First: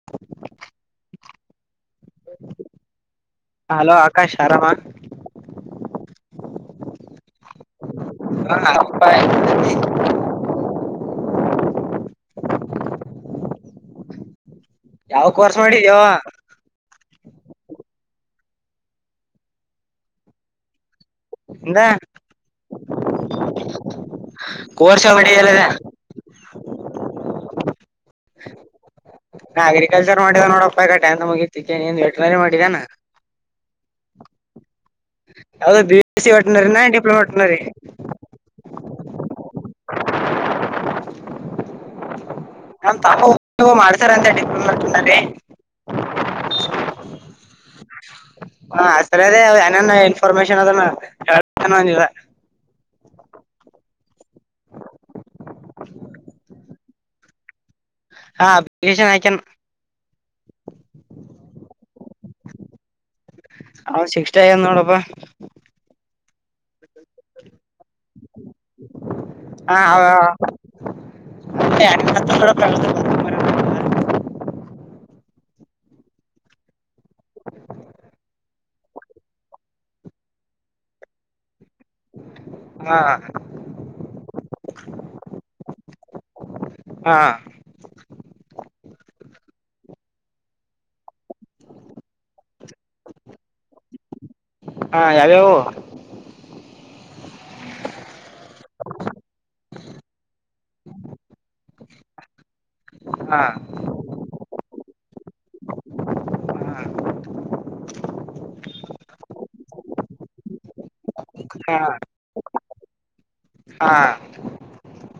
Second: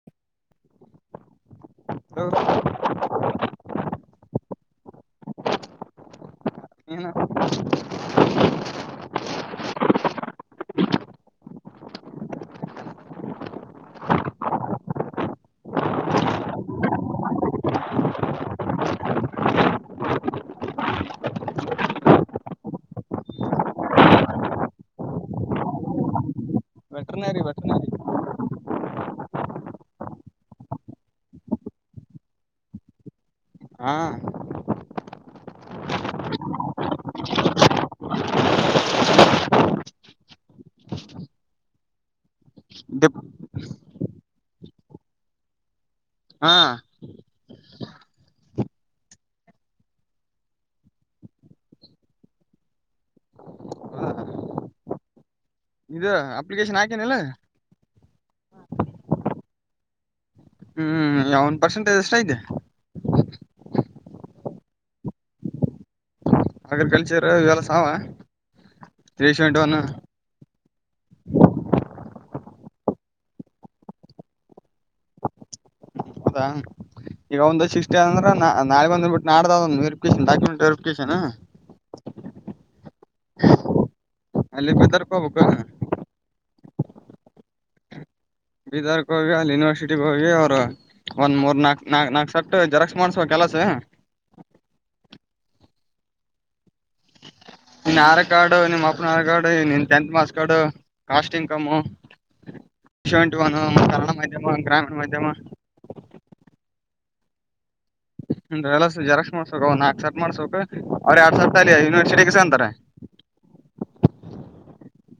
[inaudible] Hello [unintelligible] hello Akash ಆರಾಮ? ಏನು [unintelligible] [unintelligible] ಯಾವ ಕೊರ್ಸ್ ಮಾಡಿದ್ಯೋ ಹಂದ ಕೋರ್ಷ ಹೊಡಲ್ಲದ ವೆಟನರಿ ವೆಟನರಿ ನಾ ಅಗ್ರಿಕಲ್ಚರ್ ಮಾಡಿದ ನೋಡಪ್ಪ ಈಗ ಟೆಂತ್ ಮುಗೀತಿನವ್ ನೀನ್ ವೆಟನರಿ ಮಾಡಿಏನು ಹಾ ಯಾವದ್ ಬಿಸ್ ಸಿ ಹೊಟ್ಟನಾರೀ ನಾ ಡಿಪ್ಲೋಮಾಟ್ಟನ ರೀ. ನಮ್ ಡಿಪ್ ತಾತ ಒಬ್ರು ಮಾಡ್ತಾರಂತ ಡಿಪ್ಲೊಮಟಿನರಿ. ಹಾ [inaudible] ಹ ಸರಿ ಅದೇ ಏನೇನ್ ಇನ್ಫಾರ್ಮೇಶನ್ ಅದನ್ನ ಹಳ್ ತಿನ್ ಅಂದಿದ. ಇದು ಅಪ್ಲಿಕೇಶನ್ ಹಾಕೇನಿಲ್ಲ. ಹಾ ಅಪ್ಲಿಕೇಷನ್ ಆಕಿನ್ - - ಹ್ಮ್ ಅವ್ನ್ ಪರ್ಸೆಂಟೇಜ್ ಎಷ್ಟ್ ಐತೆ. ಹ ಶಿಷ್ಟ ಎನ್ ನೋಡು ಬಾ. ಅಗ್ರಿಕಲ್ಚರ ಇವೆ ಹಾ ಒನ್ ಹ [unintelligible] ಪ್ರಾಣ ಹೌದಾ ಈಗ ಒಂದು ಶಿಷ್ಟ ಅಂದ್ರ ನ ನಾಳಿಗ್ ಬಂದ್ ದಿನ ಬಿಟ್ಟ ನಾಡ್ದ ಆದ ಅಂತ ವೆರಿಫಿಕೇಶನ ಡಾಕ್ಯುಮೆಂಟ್ ವೆರಿಫಿಕೇಶನ್. ಹಾ ಅಲ್ಲಿ ಗೊತರ್ಕೋಬೇಕ. ಹಾ ಬಿದರ್ ಕ ಹೋಗಿ ಅಲ್ಲಿ ಯನಿವರ್ಸಿಟಿಗ ಹೋಗಿ ಅವ್ರ. ಒಂದ್ ಮೂರ್ ನಾಕ್ ನಾಕ್ ನಾಕ್ ಸಟ್ಟು ಜೆರಾಕ್ಸ್ ಮಾಡ್ಸಬೇಕಲಸ. ಹಾ ಯಾವ್ಯಾವು. ನಿನ್ ಆಧಾರ್ ಕಾರ್ಡು ನಿಮ್ಮ ಅಪ್ಪನ ಆಧಾರ್ ಕಾರ್ಡು ನಿನ್ tenth marks card caste income. Seventy ಹಾ ಒನ್ನು ಮತ್ ಕನ್ನಡ ಮಾಧ್ಯಮ ಗ್ರಾಮೀಣ ಮಾಧ್ಯಮ. ಎಲಸು ಜೆರಾಕ್ಸ್ ಮಾಡ್ಸಬೇಕ್ ಅವ್ ನಾಕ್ ಸಟ್ ಮಾಡ್ಸಬೇಕು ಅವ್ರ ಎರಡ್ ಸಟ್ ಅಲ್ಲಿ ಹಾ ಯೂನಿವರ್ಸಿಟಿಗೆ ಇಸ್ಗೋಂತರ. ಹಾ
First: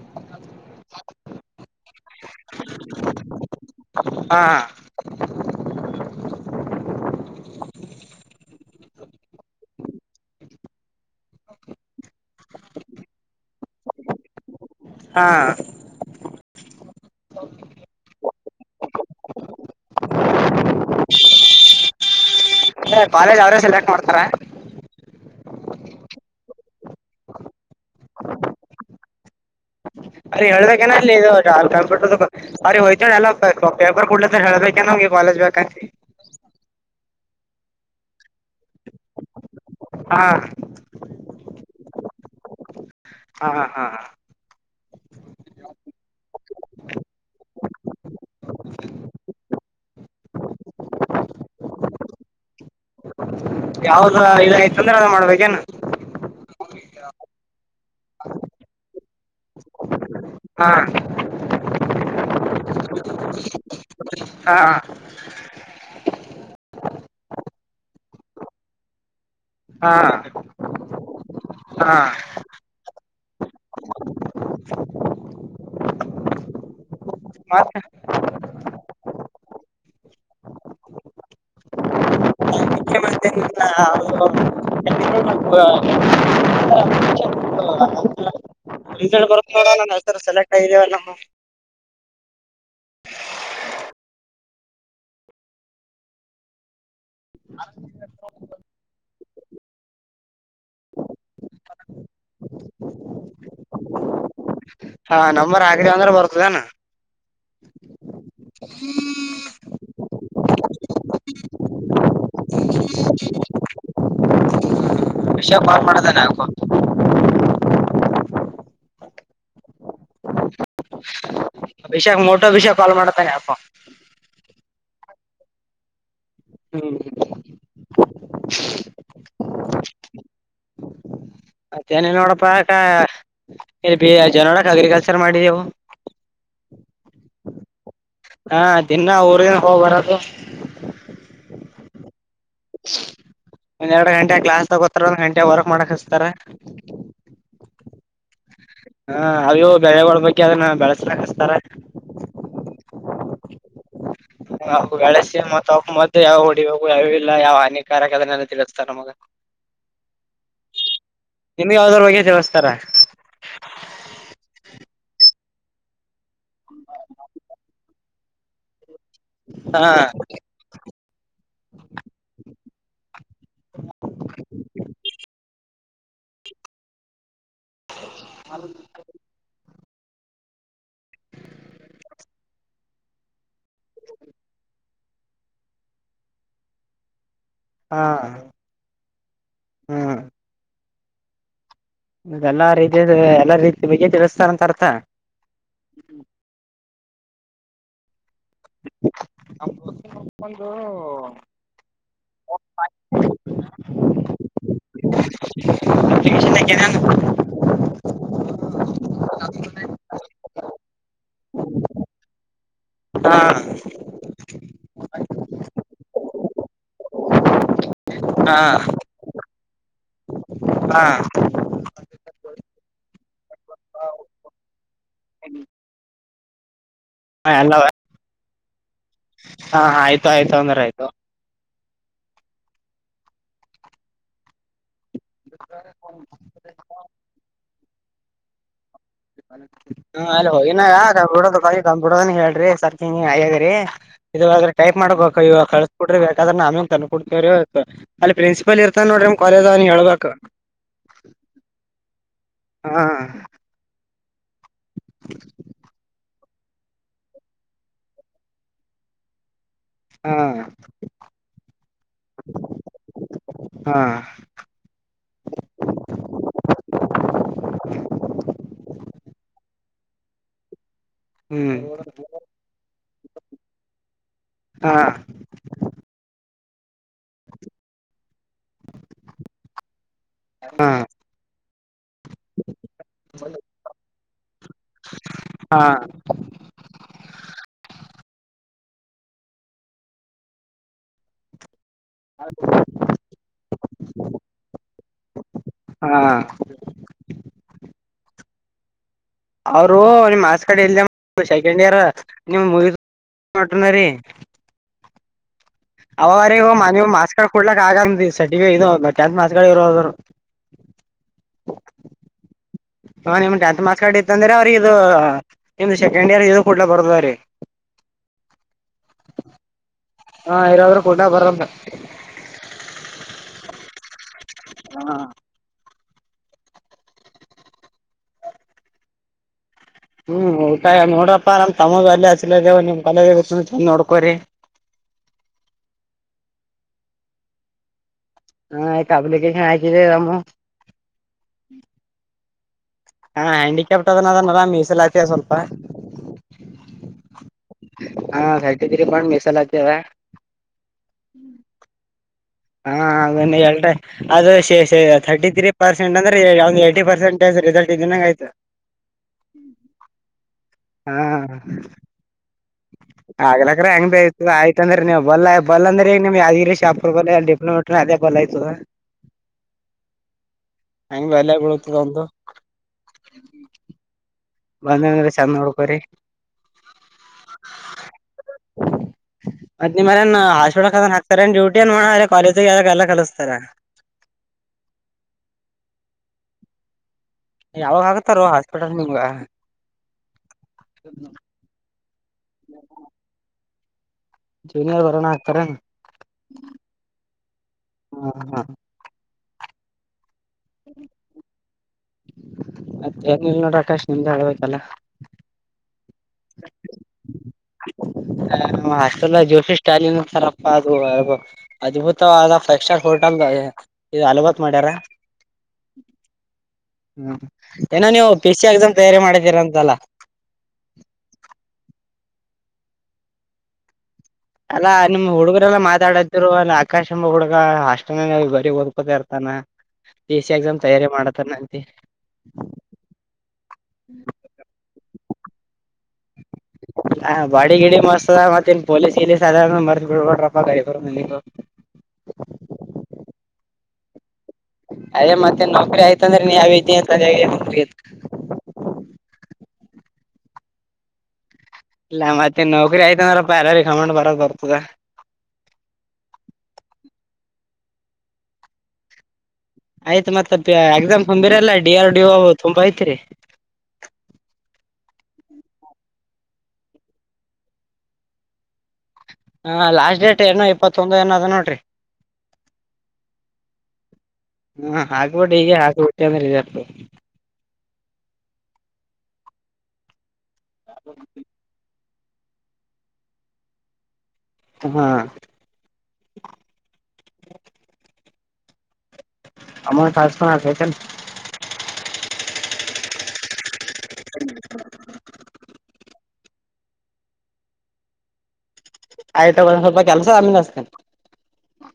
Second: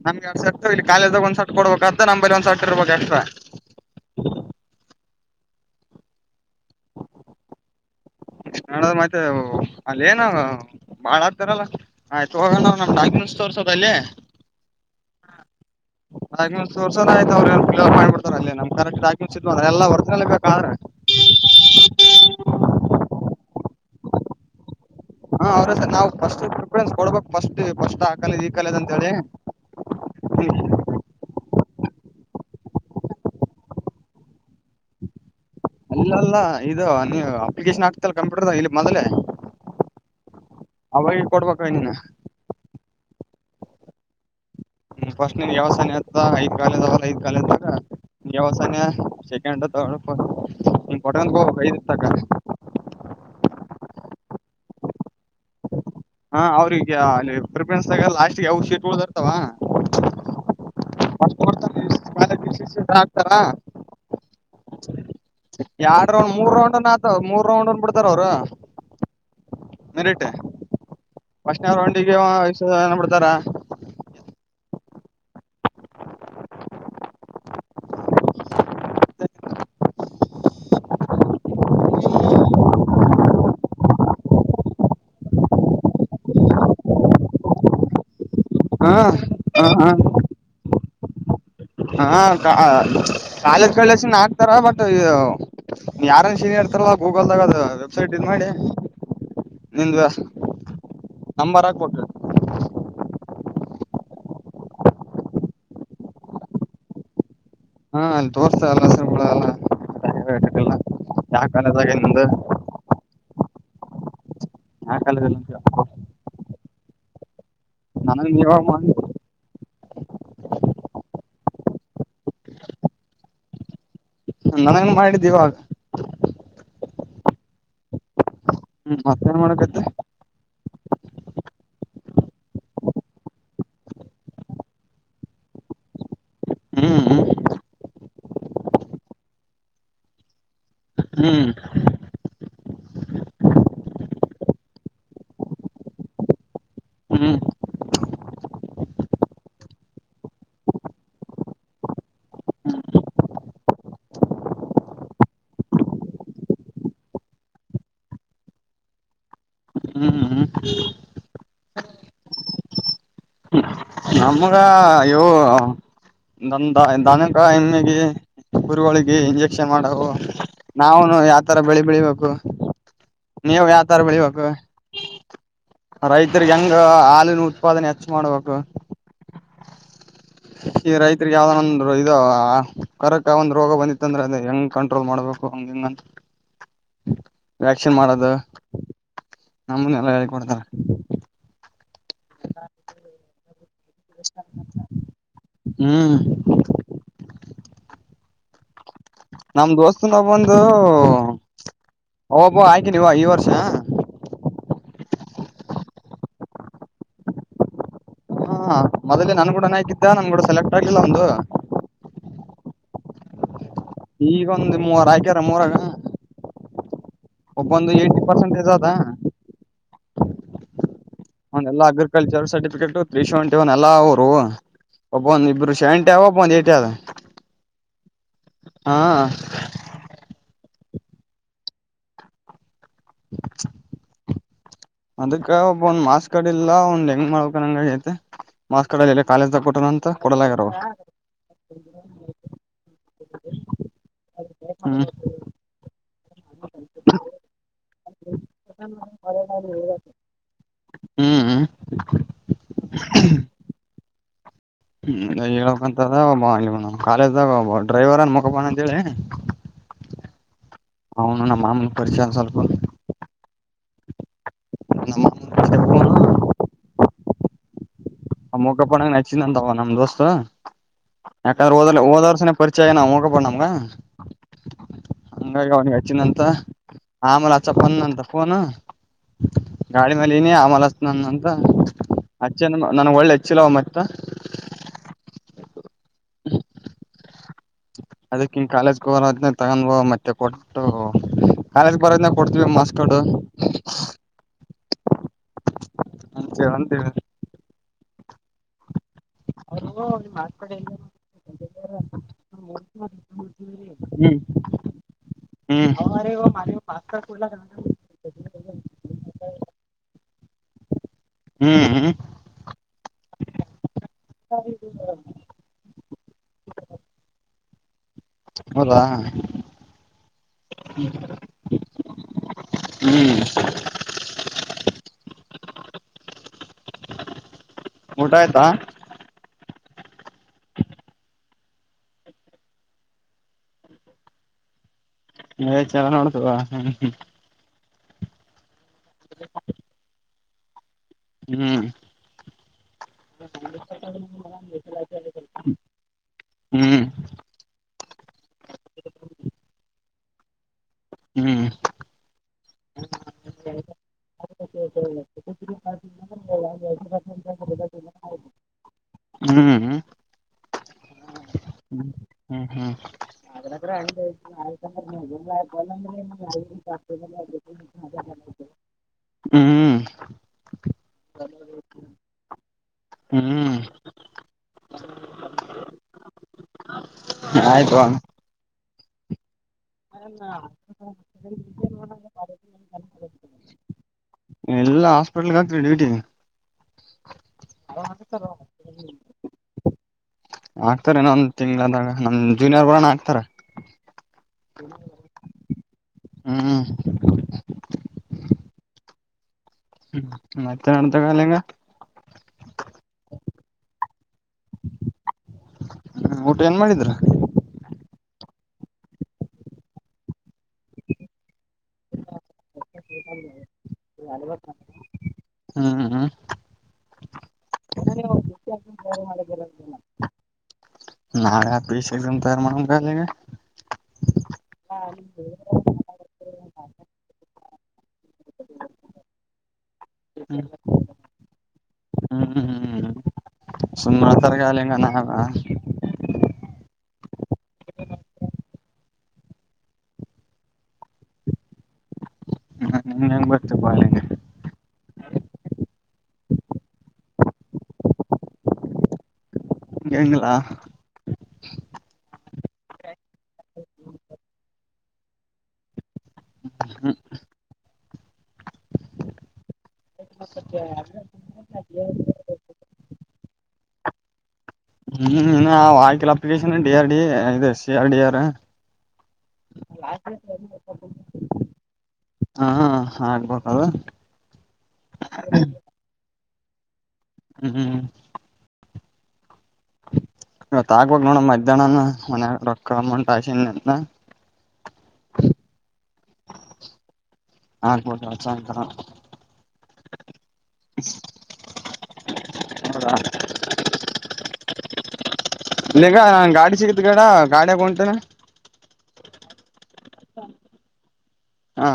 ನಮಗ ಎರಡು ಸಟ್ಟು ಇಲ್ಲಿ ಕಾಲೇಜ್ದಾಗ ಒಂದು ಸೆಟ್ಟು ಕೊಡಬೇಕಾಗ್ತದ ನಂಬಲಿ ಒಂದು ಸೆಟ್ಟು ಇರಬೇಕು ಎಕ್ಸ್ಟ್ರಾ. ಹಾ ಹಾ ನಡದ ಮತ್ತೆ ಅಲ್ ಏನ. ಬಾಳ ಆಗ್ತಾರಲ್ಲ ಆಯ್ತು ಹೋಗೋಣ್ ನಮ್ಮ ಡಾಕ್ಯುಮೆಂಟ್ಸ್ ತೋರ್ಸದ ಅಲ್ಲಿ. ಹಾ ಡಾಕ್ಯುಮೆಂಟ್ ತೋರ್ಸನ ಆಯ್ತು ಅವರು ಕ್ಲಿಯರ್ ಮಾಡಿ ಬಿಡ್ತಾರೆ ಅಲ್ಲೇ ನಮ್ಮ ಕರೆಕ್ಟ್ ಡಾಕ್ಯುಮೆಂಟ್ಸ್ ಇದ್ರೆ ಎಲ್ಲಾ ಒರಿಜಿನಲ್ ಬೇಕ ಆದ್ರೆ. ಕಾಲೇಜ್ ಅವ್ರೇ ಸೆಲೆಕ್ಟ್ ಮಾಡ್ತಾರ. ಹಾ ಅವ್ರ ನಾವು ಫಸ್ಟ್ ಪ್ರಿಫರೆನ್ಸ್ ಕೊಡ್ಬೇಕ್ ಫಸ್ಟ್ ಫಸ್ಟ್ ಆ ಕಾಲೇಜ್ ಈ ಕಾಲೇಜ್ ಅಂತ ಹೇಳಿ. ಅರಿ ಹೇಳ್ದಾಗೆನೆ [unintelligible] ಅ ಹಯ್ತಾರೆ ಎಲ್ಲ ಪೇಪರ್ ಕೊಡ್ಲ ಹೇಳಳ್ಬೇಕನಗೆ ಕಾಲೇಜ್ ಬೇಕಂತ. ಇಲ್ಲಲ್ಲ ಇದು ನೀ ಅಪ್ಲಿಕೇಶನ್ ಆಗ್ತಲ್ಲ ಕಂಪ್ಯೂಟರಾದು ಇಲ್ಲಿ ಮೊದಲೇ. ಹಾ ಅವಾಗೆ ಕೊಡ್ಬೇಕ್ರ ನೀನ. ಹಾ ಹಾ ಹಾ ಹಾ ಹ್ಮ್ ಫಸ್ಟ್ ನಿನಗ್ ಯಾವದ್ ಸನೆ ಆಗ್ತದ ಐದ ಕಾಲೇಜ್ ಆವಲ್ಲ ಐದ್ ಕಾಲೇಜದ್ದಾಗ. ಯಾವದು ಸನೆ ಸೆಕೆಂಡ್ ಥರ್ಡ್ ಫಸ್ಟ್ ಹಿಂಗ ಕೊಟ್ಟಿಯಂತ ಹೋಗ್ಬೇಕು ಐದರ್ ತಕ. ಯಾವ್ದ ಇದ ಆಯ್ತ ತಂದ್ರ ಅ ಮಾಡ್ಬೇಕ ಏನು. ಹಾ ಅವ್ರಿಗೆ ಅಲ್ಲಿ ಪ್ರಿಫರೆನ್ಸ್ ತಗ ಲಾಸ್ಟ್ಗೆ ಯಾವ ಶೀಟ್ಗಳುದರ್ತಾವ. ಹಾ [unintelligible] ಕೊಡ್ತಾಲ ಆಗ್ತಾರಾ [unintelligible] ಹಾ ಎರಡ್ ರೌಂಡ್ ಮೂರ್ ರೌಂಡ್ನ್ ಆತ ಮೂರ್ ರೌಂಡ್ ಅನ್ ಬಿಡ್ತಾರ ಅವ್ರು. ಹಾಂ ಪಷ್ಟನೇ ರೌಂಡಿಗೆ ವ ಏಸ ಬಿಡ್ತಾರ. ಮತ್ತ ನಾ. [unintelligible] [unintelligible] ಹಾ ರಿಸಲ್ಟ ಬರತ್ತ ನೋಡ ಹಾ ನನ್ ಹೆಸರ ಸೆಲೆಕ್ಟ್ ಆಗಿದಿವೊ ನಮ್. ಹಾಂ ಕಾ ಕಾಲೇಜ್ ಕಡೆಲಾಸಿಂದ ಹಾಕ್ತಾರ ಬಟ್. ನೀ ಯಾರನ್ ಶಿರಿಯಾ ಹಾಡ್ತಾರ ಗೂಗಲ್ದಾಗ ಅದ ವೆಬ್ಸೈಟ್ ಇದ ಮಾಡಿ. ನಿಂದ ನಂಬರ್ ಹಾಕ್ಬಕ. ಹಾ ನಂಬರ್ ಹಾಕದ್ಯ ಅಂದ್ರ ಬರ್ತದೇನ. ಹಾ ಅಲ್ಲಿ ತೋರ್ತಲ್ಲಸ ಬಿಳಲ್ಲ [unintelligible] ಯಾ ಕಾಲೇಜ್ ಆಗ ನಿಂದ. ಯಾವ ಕಾಲೇಜ್ ಇಲ್ಲ ವಿಷಾಕ್ ಕಾಲ್ ಅಂತ ಮಾಡಿದಾನೆ ಯಾಕೊ. ನನಗ ನೀವ ಮಾಡ್ರಿ. ವಿಷಾಕ್ ಮೋಟಾ ವಿಷಾಕ್ ಕಾಲ್ ಮಾಡ್ತಾನೆ ಯಾಕೊ. ನನಗನ್ ಮಾಡಿದ್ದ ಇವಾಗ. ಹ್ಮ್ ಹ್ಮ್ ಮತ್ತ ಏನ್ ಮಾಡಕತ್ತಿ. ಮತ್ತೇನ ಇಲ್ ನೋಡಪ್ಪಾಕ್ಕ ಇಲ್ ಬಿ ಎ ಜನರಿಕ್ ಅಗ್ರಿಕಲ್ಚರ್ ಮಾಡಿದೆವು. ಹ್ಮ್ ಹಾ ದಿನ್ನಾ ಊರರಗೆ ಹೋಬರದು. ಹ್ಮ್ ಒಂದ್ ಎರಡು ಗಂಟೆ ಕ್ಲಾಸ್ ತಗೋತಾರ ಒಂದ್ ಗಂಟೆ ವರ್ಕ್ ಮಾಡಕ್ ಹಸ್ತಾರ. ಹ್ಮ್ ಹಾ ಅವು ಇವು ಬೆಳೆಗೊಳ ಬಗ್ಗೆ ಅದನ್ನ ಬೆಳಸ್ರಾಕಸ್ತಾರ. ಅವು ಬೆಳೆಸಿ ಮತ್ ಅವುಕ ಮದ್ದು ಯಾವ್ಯಾವು ಹೊಡಿಬೇಕು ಯಾವ್ಯಾವ್ ಇಲ್ಲ ಯಾವ್ ಹಾನಿಕಾರಕ ಅದನ್ನೆ ತಿಳಿಸ್ತಾರ ನಮಗ. ಹ್ಮ್ ಹ್ಮ್ ನಿಮಗ್ ಯಾವ್ದರ್ ಬಗ್ಗೆ ತಿಳಸ್ತಾರ. ಹ್ಮ್ ನಮ್ಗ ಅಯೋ ದನ್ ದನ ದನಕ ಎಮ್ಮಿಗಿ. ಗುರುವಳಿಗೆ ಇಂಜೆಕ್ಷನ್ ಹಾ ಮಾಡವು. ನಾವುನು ಯಾವ್ತರ ಬೆಳಿ ಬೆಳಿಬೇಕು ನೀವ ಯಾವ್ತರ ಬೆಳಿಬೇಕು. ರೈತರಿಗ್ ಹೆಂಗ ಹಾಲಿನ ಉತ್ಪಾದನೆ ಹೆಚ್ಚ ಮಾಡ್ಬೇಕು. ಈ ರೈತರಿಗೆ ಯಾವ್ದೊಂದನ ಇದು ಕರಕ್ ಒಂದ್ ರೋಗ ಬಂದಿತ್ತ್ ಅಂದ್ರೆ ಅದ ಹೆಂಗ್ ಕಂಟ್ರೋಲ್ ಮಾಡ್ಬೇಕು. ಹಿಂಗಿಂಗಂತ ವ್ಯಾಕ್ಕ್ಷಿನ್ ಹಾ ಮಾಡೋದು ನಮ್ಗುನು ಎಲ್ಲಾ ಹ್ಮ್ ಹೇಳಿ ಕೊಡ್ತಾರ. ಎಲ್ಲಾ ರೀತಿದ ಎಲ್ಲಾ ರೀತಿ ಬಗ್ಗೆ ತಿಳಿಸ್ತಾರಂತ ಅರ್ಥ. ಹ್ಮ್ ಹ ನಮ್ ದೋಸ್ತಂದ ಒಬ್ಬವಂದು ಅವೊಬ್ಬವ ಹಾಕಿದಿವ ಈ ವರ್ಷ. [unintelligible] ಎಕ್ಷಿತಾಕಿನೆನ್. ಹಾಂ ಮೊದಲೆ ನನ್ ಗೂಡೆನ ಹಾಕಿದ್ದ ನನ್ ಕೂಡ ಸೆಲೆಕ್ಟ್ ಆಗಿಲ್ಲ ಅವುಂದು. ಹಾಂ ಈಗೊಂದ್ ಮೂವರ ಹಾಕ್ಯಾರ ನಮೂರಾಗ. ಒಬ್ಬೊಂದು ಏಟ್ಟಿ ಹಾ ಪರ್ಸೆಂಟೇಜ್ ಅದಾ. ಹಾಂ ಎಲ್ಲ ಅಗ್ರಿಕಲ್ಚರ್ ಸರ್ಟಿಫಿಕೇಟ್ ತ್ರೀಸೆವೆಂಟಿ ಒನ್ ಎಲ್ಲಾ ಆವ್ರುವು. ಒಬ್ಬವಂದ್ ಇಬ್ರು ಸೆವೆಂಟಿ ಆವ ಇಬ್ಬರು ಏಟ್ಟಿ ಆದ. ಹಾಂ ಎಲ್ಲವ. ಹಾ. ಹಾ ಆಯ್ತ ಆಯ್ತು ಅಂದ್ರ ಆಯ್ತು. [inaudible] ಅದಕ್ಕೆ ಒಬ್ಬ ಒಂದ ಮಾರ್ಕ್ಸ್ ಕಾರ್ಡ್ ಇಲ್ಲ ಒಂದ್ ಹೆಂಗ್ ಮಾಡ್ಕಂಗ ಐತೆ ಮಾರ್ಕ್ಸ್ ಕಾರ್ಡ್ ಇಲ್ಲೆ ಕಾಲೇಜ್. ಹ ಅ ಹೋಗಿನಡ ಕಬಿಡೋದ ಹೇಳ್ರಿ ಸರ್ಕಂಗ ಅಯ್ಯಗ್ರಿ. ಇದ್ರೆ ಟೈಪ್ ಹ್ಮ್ ಮಾಡಕ್ಬೇಕು ಇವಾಗ ಕಳ್ಸ ಕೊಡ್ರಿ ಬೇಕಾದ್ರ ನಮೇ ತಂದ ಕೊಡ್ತವರಿ ಅಲ್ಲಿ ಪ್ರಿನ್ಸಿಪಲ್ ಇರ್ತಾನ ನೋಡ್ರಿ ಕಾಲೇಜ್ ಅವನ ಹಳ್ಬೇಕಕ್. ಹ್ಮ್ ಹ್ಮ್ ಹಾ. ಹ್ಮ ಹೇಳಕ್ಂತ ಕಾಲೇಜ್ದಾಗಬ ಡ್ರೈವರ್ನ್ ಮುಖಬೋಣ ಅಂತ ಹೇಳಿ. ಹಾ. ಅವನು ನಮ್ಮ ಮಾಮೂಲಿ ಪರಿಚಾರ ಸ್ವಲ್ಪ. ಹಾ. ನಮ್ಮ ಮಾ ಆ ಮುಖಪಣ ನಚ್ಚಿದ ಅಂತವ ನಮ್ ದೋಸ್ತ. ಯಾಕಂದ್ರೆ ಹ್ಮ್ ಓದ ಓದ ವರುಷನ ಪರಿಚಯ ನಾವ ಹೋಗಬ ನಮ್ಗ. ಹಾ ಹಂಗ ಅವನಿಗೆ ಹಚ್ಚಿನಂತ ಆಮಲೆ ಅಚ್ಚಪ್ಪ ಅಂದನ ಅಂತ ಫೋನು. ಗಾಡಿ ಮೇಲೆನಿ ಆಮೇಲೆ ಹಾ ಆಚ್ತೀನಿ ಅಂದನಂತ ಅಚ್ಚ ನ ಒಳ್ಳೆಚ್ಚಿಲವ ಮತ್ತೆ. ಹಾ. ಅದಕ್ಕಿಂಗ ಕಾಲೇಜ್ಗೆ ಹರ ಅದ ತಗೊಂಡ ಮತ್ತೆ ಕೊಡ್ಬಟ್ಟು. ಕಾಲೆಜ ಬರೋದ್ನ ಕೊಡ್ತೀವಿ ಮಾರ್ಕ್ಸ್ ಕಾರ್ಡ್. ಹಾ. ಅಂತ ಹೇಳಿದ್ ಅವರು ನಿಮ್ ಮಾರ್ಕ್ಸ್ ಕಾರ್ಡ್ ಇಲ್ದ ಸೆಕೆಂಡ್ ಇಯರ್ ನಿಮ್ ಮೂ [unintelligible] ಹ್ಮ. ಏ ಆಗಲ್ಲ ರಿ ಇದು ಟೆಂತ್ ಮಾರ್ಕ್ಸ್ ಕಾರ್ಡ್ ಇರೋದು. ಹ್ಮ್ ಹ್ಮ್. ಹ ನಿಮ್ ಟೆಂತ್ ಮಾರ್ಕ್ಸ್ ಕಾರ್ಡ್ ಇತ್ತಂದ್ರೆ ಅವ್ರಿ ಇದು ನಿಮ್ದ ಸೆಂಡ್ ಇಯರ್ ಇದು ಕ ಕುಲ ಬರ್ದವ್ರೀ. ಹೌದಾ. ಹಾ ಇರೋದ್ರ ಕೂಡ್ಲೆ ಬರಲ್ಲ ಹ್ಮ್. ಹಾ. ಊಟ ಆಯ್ತ. ಹ್ಮ್ ಊಟಾಯ ನೋಡಪ್ಪಾ ನಮ್ ತಮ್ಮಗ ಅಲ್ಲ ಅಸಿಲ್ಲ ನಿಮ್ ಕಾಲೇಜ್ ಚಂದ ನೋಡ್ಕೋರಿ. ಏ ಚೊಲೋ ನೋಡತುವ ಹ್ಮ. ಹಾ ಅಪ್ಲಿಕೇಶನ್ ಹಾಕಿದೆ ರಮ್ಮು. ಹ್ಮ್. ಹಾ ಹ್ಯಾಂಡಿಕ್ಯಾಪ್ಟ ಅದನ ಅದನ ಮೀಸಲಾತಿಯ ಸ್ವಲ್ಪ. ಹ್ಮ್ ಹಾ ಥರ್ಟಿ ಥ್ರೀ ಪಾ ಮೀಸಲಾತಿ ಆದ. ಹ್ಮ್. ಹ ಹೇಳ ಅದು ಶೇಷ ಥರ್ಟಿ ತ್ರೀ ಪರ್ಸೆಂಟ್ ಅಂದ್ರೆ ಒಂದ್ ಅವನಿಗೆ ಎಂಬತ್ತು ಪರ್ಸೆಂಟೀಜ್ ರಿಸಲ್ಟ್ ಇದ್ದಿನಂಗ ಆಯ್ತು. ಹ್ಮ್. ಹ್ಮ್. ಹ್ಮ ಹ್ಮ್ ಅದತ್ರ ಅಳ. ಬಲ್ ಬಲ್ ಅಂದ್ರೆ ಈಗ ನಿಮ್ ಯಾದಾಗಿರಿ ಶಾಪುರ್ ಬಲ್ ಡಿಪ್ಲೋಮಟ್ರ ಅದೇ ಬಲ್ ಆಯತದ. ಹೆಂಗ್ ಬೆಲೆಯ ಬೀಳತ್ತ ಒಂದು. ಹ್ಮ್ ಬಂದಂದ್ರೆ ಚೆಂದ ನೋಡ್ಕೋರಿ. ಆಯ್ತುವಾ. [inaudible] ಮತ್ತ ನಿಮಮ್ಮರನ್ ಹಾಸ್ಪಿಟಲ್ ಕ ಹಾಕ್ತಾರೆನ್ ಡ್ಯೂಟಿ ಏನ್ ಕಾಲೇಜಿಗೆ ಎಲ್ಲ ಕಲಸ್ತಾರೆ. ಎಲ್ಲ ಹಾಸ್ಪಿಟಲ್ಗೆ ಹಾಕತ್ರಿ ಡ್ಯೂಟಿ. ಯಾವಾಗ ಹಾಕ್ತಾರೋ ಹಾಸ್ಪಿಟಲಗೆ ನಿಂಗ. ನಮ್ ನಮ್ ಜೂನಿಯರ್ ಭರಣ ಹಾಕ್ತಾರ. ಜೂನಿಯರ್ ಬರಣಕ್ಕ ಹ ಹ್ಮ್ ಹಾಕ್ತಾರ ಹ್ಹ್. ಹ್ಮ್. ಮತ್ತೆ ಏನಲ್ ನೋಡ ಆಕಾಶ್ ನಿಮ್ದು ಹೇಳ್ಬೇಕಲ್ಲ. ಹ್ಮ ಊಟ ಏನ್ ಮಾಡಿದ್ರ. ಹಾಸ್ಟಲಲ್ಲಿ ಜೋಸಿ ಸ್ಟಾಲಿನ್ ಸರಪ್ಪ ಅದು. ಅದ್ಭುತವಾದ ಫೈವ್ ಸ್ಟಾರ್ ಹೋಟೆಲ್ ಇದು ಹಲಬಾತ್ ಮಾಡ್ಯಾರ. ಹ್ಮ್ ಹ್ಮ್ ಹ್ಮ್ ಏನೋ ನೀವು ಪಿ ಸಿ ಎಕ್ಸಾಮ್ ತಯಾರಿ ಮಾಡಿದ್ದೀರ ಅಂತಲ್ಲ. ನಾವು ಯಾವ ಪೀ ಸಿ ತಯಾರಿ ಮಾಡ ಅಕಾಡೆಗೆ. ಅಲ್ಲಾ ನಿಮ್ ಹುಡುಗರೆಲ್ಲಾ ಮಾತಾಡದ್ರು ಅಲ್ಲಿ ಆಕಾಶ ಎಂಬ ಹುಡುಗ ಹಾಸ್ಟೆಲನಲ್ಲಿ ಬರ ಓದ್ಕೊತ ಇರ್ತಾನ. ಪೀ ಸಿ ಎಕ್ಸಾಮ್ ತಯಾರಿ ಮಾಡತಾರ ನಂತ. ಸುಮ್ಮ ಹೇಳ್ತಾರಾ ಹಂಗೆ ಹವಾ ಹಾ ಬಾಡಿ ಗಿಡಿ ಮಸ್ತ್ ಆದ ಮತ್ತ ಇನ್ ಪೊಲೀಸ್ ಗಿಲೀಸ್ ಅದ ಮರ್ತು ಬಿಡು ಬ್ಯಾಡ್ರಪ್ಪ [unintelligible] ಹ್ಮ ನಿಂಗೆ ಹೆಂಗ್ ಮರೆತಿವೆ [unintelligible] ಅದೇ ಮತ್ತೆ ನೌಕರಿ ಆಯತ ಅಂದ್ರೆ ನೀ ಯಾವ ಇದ್ದಿ [unintelligible] ಎಂಗ್ ಲಾ. ಇಲ್ಲ ಮತ್ತೆ ನೌಕರಿ ಆಯ್ತು ಅಂದ್ರ ಪಾಲ ಗಮಾಂಡ ಬರೋದು ಬರ್ತದ ಹ್ಮ್ ಆಯ್ತ್ ಮತ್ತ ಎಕ್ಸಾಮ್ ತುಂಬಿರಲ್ಲ ಡಿ ಆರ್ ಡಿ ಒ ತುಂಬಾ ಐತ್ತಿರಿ. ಹ್ಮ್ ಇನ್ನ ಅವು ಹಾಕಿಲ್ಲ application D R D E C R D R. ಹಾ ಲಾಸ್ಟ್ ಡೇಟ್ ಏನೋ ಇಪ್ಪತ್ತೊಂದು ಏನೋ ಆದ ನೋಡ್ರಿ. ಹಾ ಆಗ್ಬೇಕದು. ಹಾ ಹಾಕ್ಬಿಟ್ಟು [unintelligible] ಹ್ಮ್ ಹ್ಮ. ಇವತ್ ಹಾಕ್ಬೇಕು ನೋಡ ಮಧ್ಯಾಹ್ನ ಮನ ರೊಕ್ಕ ಅಮೌಂಟ್ [unintelligible] ಹಾ ಹಾಕ್ಬೇಕು [unintelligible] ಅಮೌಂಟ್ [unintelligible] ಹೌದ [inaudible] ಇಗ ಗಾಡಿ ಸಿಗತ್ ಕಣ ಗಾಡಿಯಗ ಒಂಟಿನ್. ಆಯ್ತ ತಗೊಂದ್ ಸ್ವಲ್ಪ ಕೆಲಸ ಆಮೇಲೆ ಆಸ್ತಿನಿ. ಹಾ